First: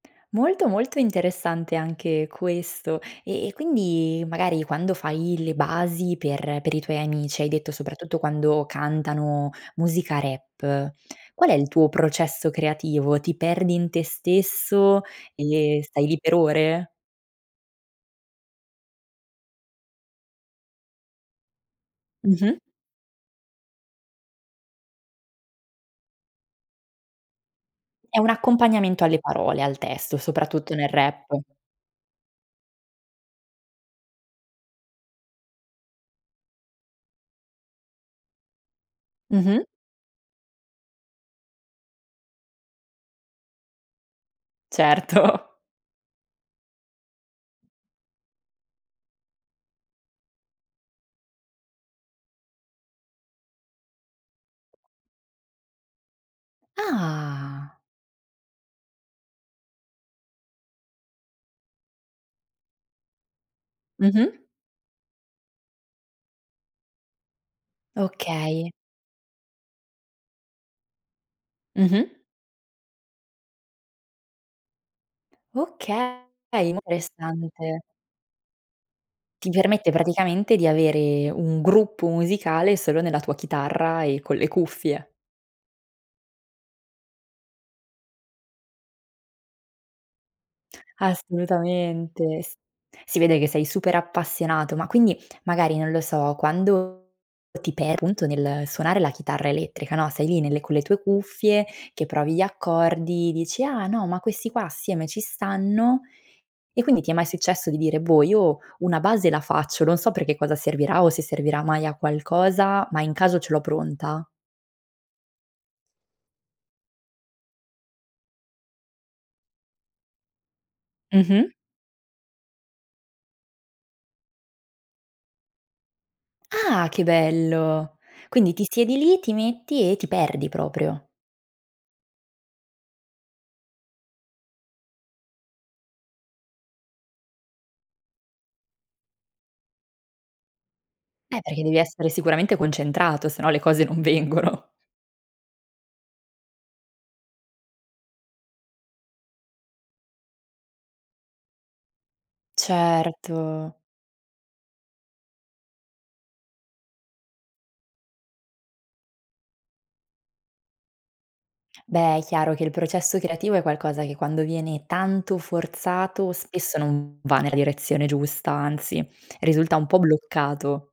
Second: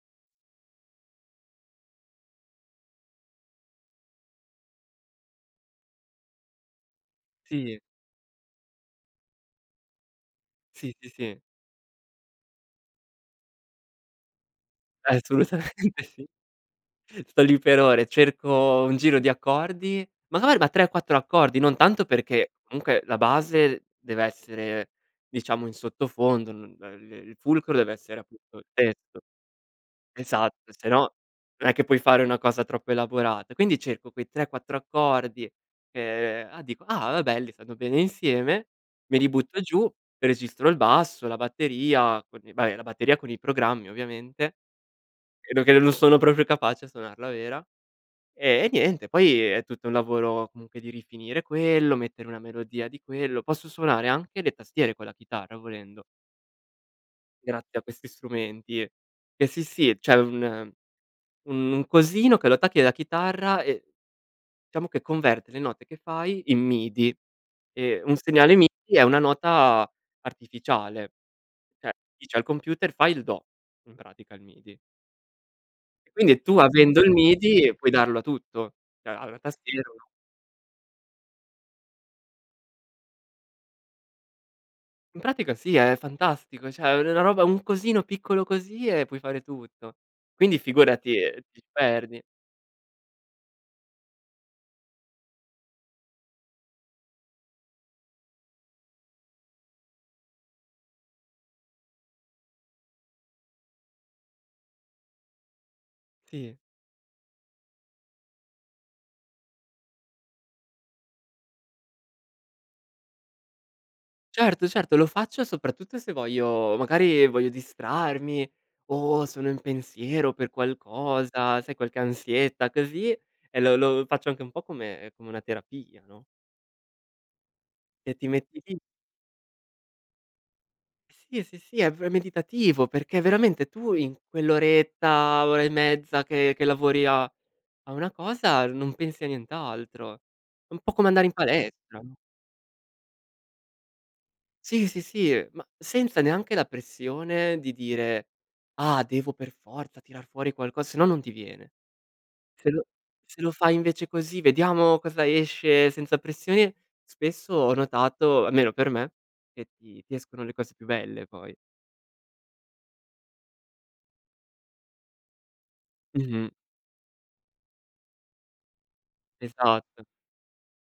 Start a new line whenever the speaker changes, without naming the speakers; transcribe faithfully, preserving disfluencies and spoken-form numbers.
Molto, molto interessante anche questo. Eh, e quindi magari quando fai le basi per per i tuoi amici hai detto
Sì.
soprattutto quando cantano musica rap,
Sì, sì, sì.
qual è il tuo processo creativo? Ti perdi in te stesso e
Assolutamente
stai lì
sì.
per ore?
Sto lì per ore. Cerco un giro di accordi ma guarda, tre, quattro accordi, non tanto perché
Mh-mh.
comunque la base deve essere diciamo in sottofondo, n ehm, le il fulcro deve
È
essere
un
appunto il
accompagnamento alle
testo.
parole, al testo,
Esatto,
soprattutto
se
nel
no
rap.
non è che puoi fare una cosa troppo elaborata. Quindi, cerco quei tre, quattro accordi che ah, dico: "Ah, belli. Stanno bene insieme." Me li butto
Mh-mh.
giù, registro il basso, la batteria con i beh, la batteria con i programmi ovviamente.
Certo.
Vedo che non sono proprio capace a suonarla vera. E niente, poi è tutto un lavoro comunque di rifinire quello, mettere una melodia di quello posso suonare anche le tastiere con la chitarra volendo
Ah.
grazie a questi strumenti. Eh, sì, sì. C'è un un un cosino che lo attacchi alla chitarra e
Mh-mh.
ciamo che converte le note che fai in M-I-D-I. Eh, un segnale
Okay.
M-I-D-I è una nota artificiale. ceh,
Mh-mh.
dice al computer: "Fai il do." In pratica il M-I-D-I. E
Okay,
quindi tu
è
avendo il M-I-D-I
interessante.
puoi darlo a tutto. Cioè allora, il
Ti
tastino
permette praticamente di avere un gruppo musicale solo nella tua chitarra e con le cuffie.
In pratica sì. È fantastico. ceh, è una roba un cosino piccolo così e puoi fare tutto. Quindi figurati, ehm, ti perdi.
Assolutamente. S si vede che sei super appassionato. Ma quindi, magari non lo so, quando ti per appunto nel suonare la chitarra elettrica, no, sei lì nelle con le tue cuffie, che provi gli accordi, dici: "Ah, no. Ma questi qua assieme ci stanno."
Sì.
E quindi ti è mai successo di dire: "Boh, io una base la faccio, non so per che cosa servirà o se servirà mai a qualcosa, ma in caso ce l'ho pronta"?
Certo, certo, lo faccio soprattutto se voglio magari voglio distrarmi o sono in pensiero per
Mh-mh.
qualcosa, sai qualche ansietta così. E lo lo faccio anche un po' come come una terapia, no?
Ah, che bello!
E ti
Quindi
metti
ti
lì
siedi lì, ti metti e ti perdi proprio.
Sì, sì, sì. È pr è meditativo, perché veramente tu in quell'oretta, ora e mezza che che lavori a a una cosa, non pensi a nient'altro. È un po' come andare in
Eh, perché devi
palestra,
essere
no?
sicuramente concentrato, se no le cose non vengono.
Sì, sì, sì. Ma senza neanche la pressione di dire: "Ah, devo per forza tirar fuori qualco" se no non ti viene. Se lo se lo fai
Certo.
invece così: "Vediamo cosa esce senza pressione." Spesso ho notato, almeno per me, che ti ti escono le cose più belle poi.
Beh, è chiaro che il processo creativo è qualcosa che quando viene tanto forzato,
Mh-mh.
spesso non va nella direzione giusta, anzi, risulta un po'
Esatto.
bloccato.